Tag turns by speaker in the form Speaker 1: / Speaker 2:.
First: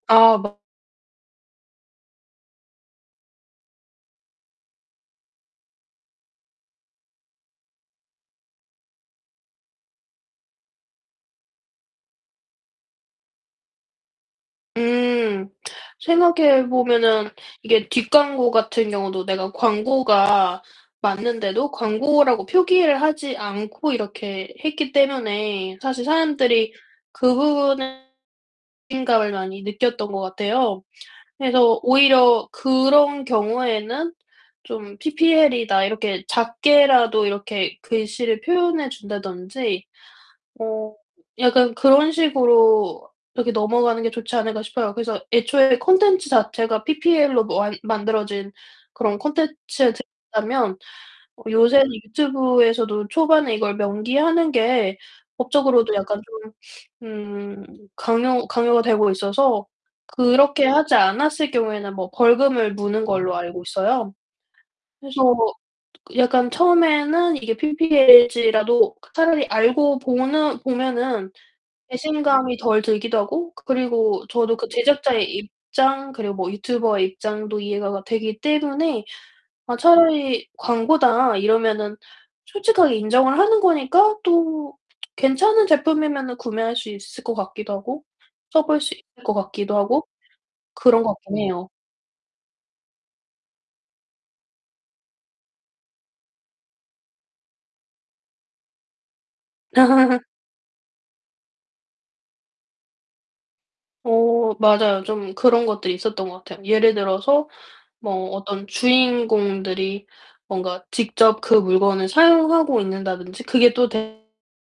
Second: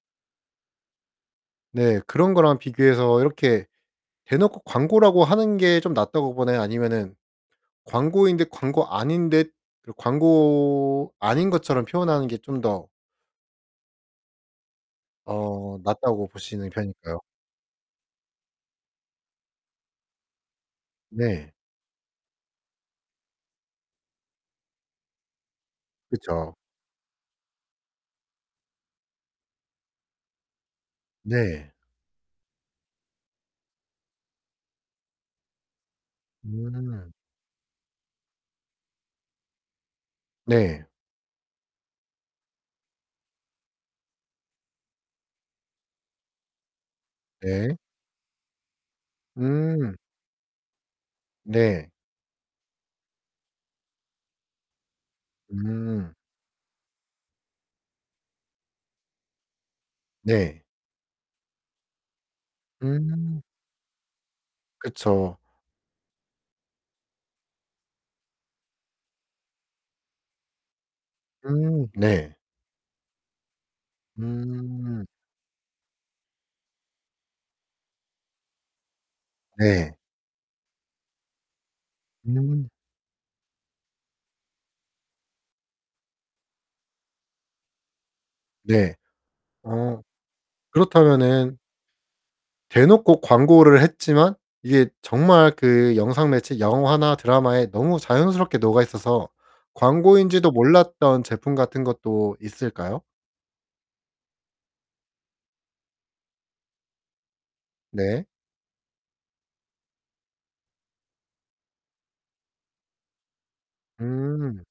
Speaker 1: 아 막
Speaker 2: 네 그런 거랑 비교해서 이렇게 대놓고 광고라고 하는 게 좀 낫다고 보나요? 아니면은 광고인 듯 광고 아닌듯 그런 광고 아닌 것처럼 표현하는 게 좀 더
Speaker 1: 음.
Speaker 2: 어 낫다고
Speaker 1: 생각해
Speaker 2: 보시는 편인가요?
Speaker 1: 보면은 이게 뒷광고 같은 경우도 내가 광고가
Speaker 2: 네.
Speaker 1: 맞는데도 광고라고 표기를 하지 않고 이렇게 했기 때문에 사실
Speaker 2: 그쵸.
Speaker 1: 사람들이 그 부분은 배신감을 많이 느꼈던 것 같아요.
Speaker 2: 네.
Speaker 1: 그래서 오히려 그런 경우에는 좀 "ppl이다." 이렇게
Speaker 2: 음.
Speaker 1: 작게라도 이렇게 글씨를 표현해 준다든지
Speaker 2: 네.
Speaker 1: 어 약간 그런 식으로 이렇게 넘어가는 게 좋지 않을까 싶어요. 그래서 애초에 콘텐츠 자체가 ppl로 뭐 안
Speaker 2: 네.
Speaker 1: 만들어진 그런 콘텐츠
Speaker 2: 음.
Speaker 1: [unintelligible] 다면 요새는
Speaker 2: 네.
Speaker 1: 유튜브에서도 초반에 이걸 명기하는 게 법적으로도
Speaker 2: 음.
Speaker 1: 약간 좀 음 강요 강요가 되고 있어서
Speaker 2: 네.
Speaker 1: 그렇게 하지 않았을 경우에는 뭐 벌금을 무는 걸로
Speaker 2: 음.
Speaker 1: 알고 있어요. 그래서
Speaker 2: 그쵸.
Speaker 1: 약간 처음에는 이게 ppl일지라도 차라리 알고 보는 보면은
Speaker 2: 음 네.
Speaker 1: 배신감이 덜 들기도 하고 그리고 저도 그
Speaker 2: 음.
Speaker 1: 제작자의 입장 그리고 뭐 유튜버의 입장도 이해가 가 되기 때문에 아
Speaker 2: 네.
Speaker 1: 차라리 "광고다." 이러면은
Speaker 2: 음.
Speaker 1: 솔직하게 인정을 하는 거니까 또 괜찮은 제품이면은 구매할 수 있을 것 같기도 하고 써 볼 수
Speaker 2: 네.
Speaker 1: 있을 것 같기도
Speaker 2: 어
Speaker 1: 하고 그런 것 같긴
Speaker 2: 그렇다면은
Speaker 1: 해요.
Speaker 2: 대놓고 광고를 했지만 이게 정말 그 영상 매체 영화나 드라마에 너무 자연스럽게 녹아 있어서 광고인지도 몰랐던 제품 같은 것도 있을까요?
Speaker 1: 어 맞아요. 좀 그런 것들이 있었던 것 같아요. 예를 들어서
Speaker 2: 네.
Speaker 1: 뭐 어떤 주인공들이 뭔가 직접 그 물건을 사용하고 있다든지 그게 또 되
Speaker 2: 음.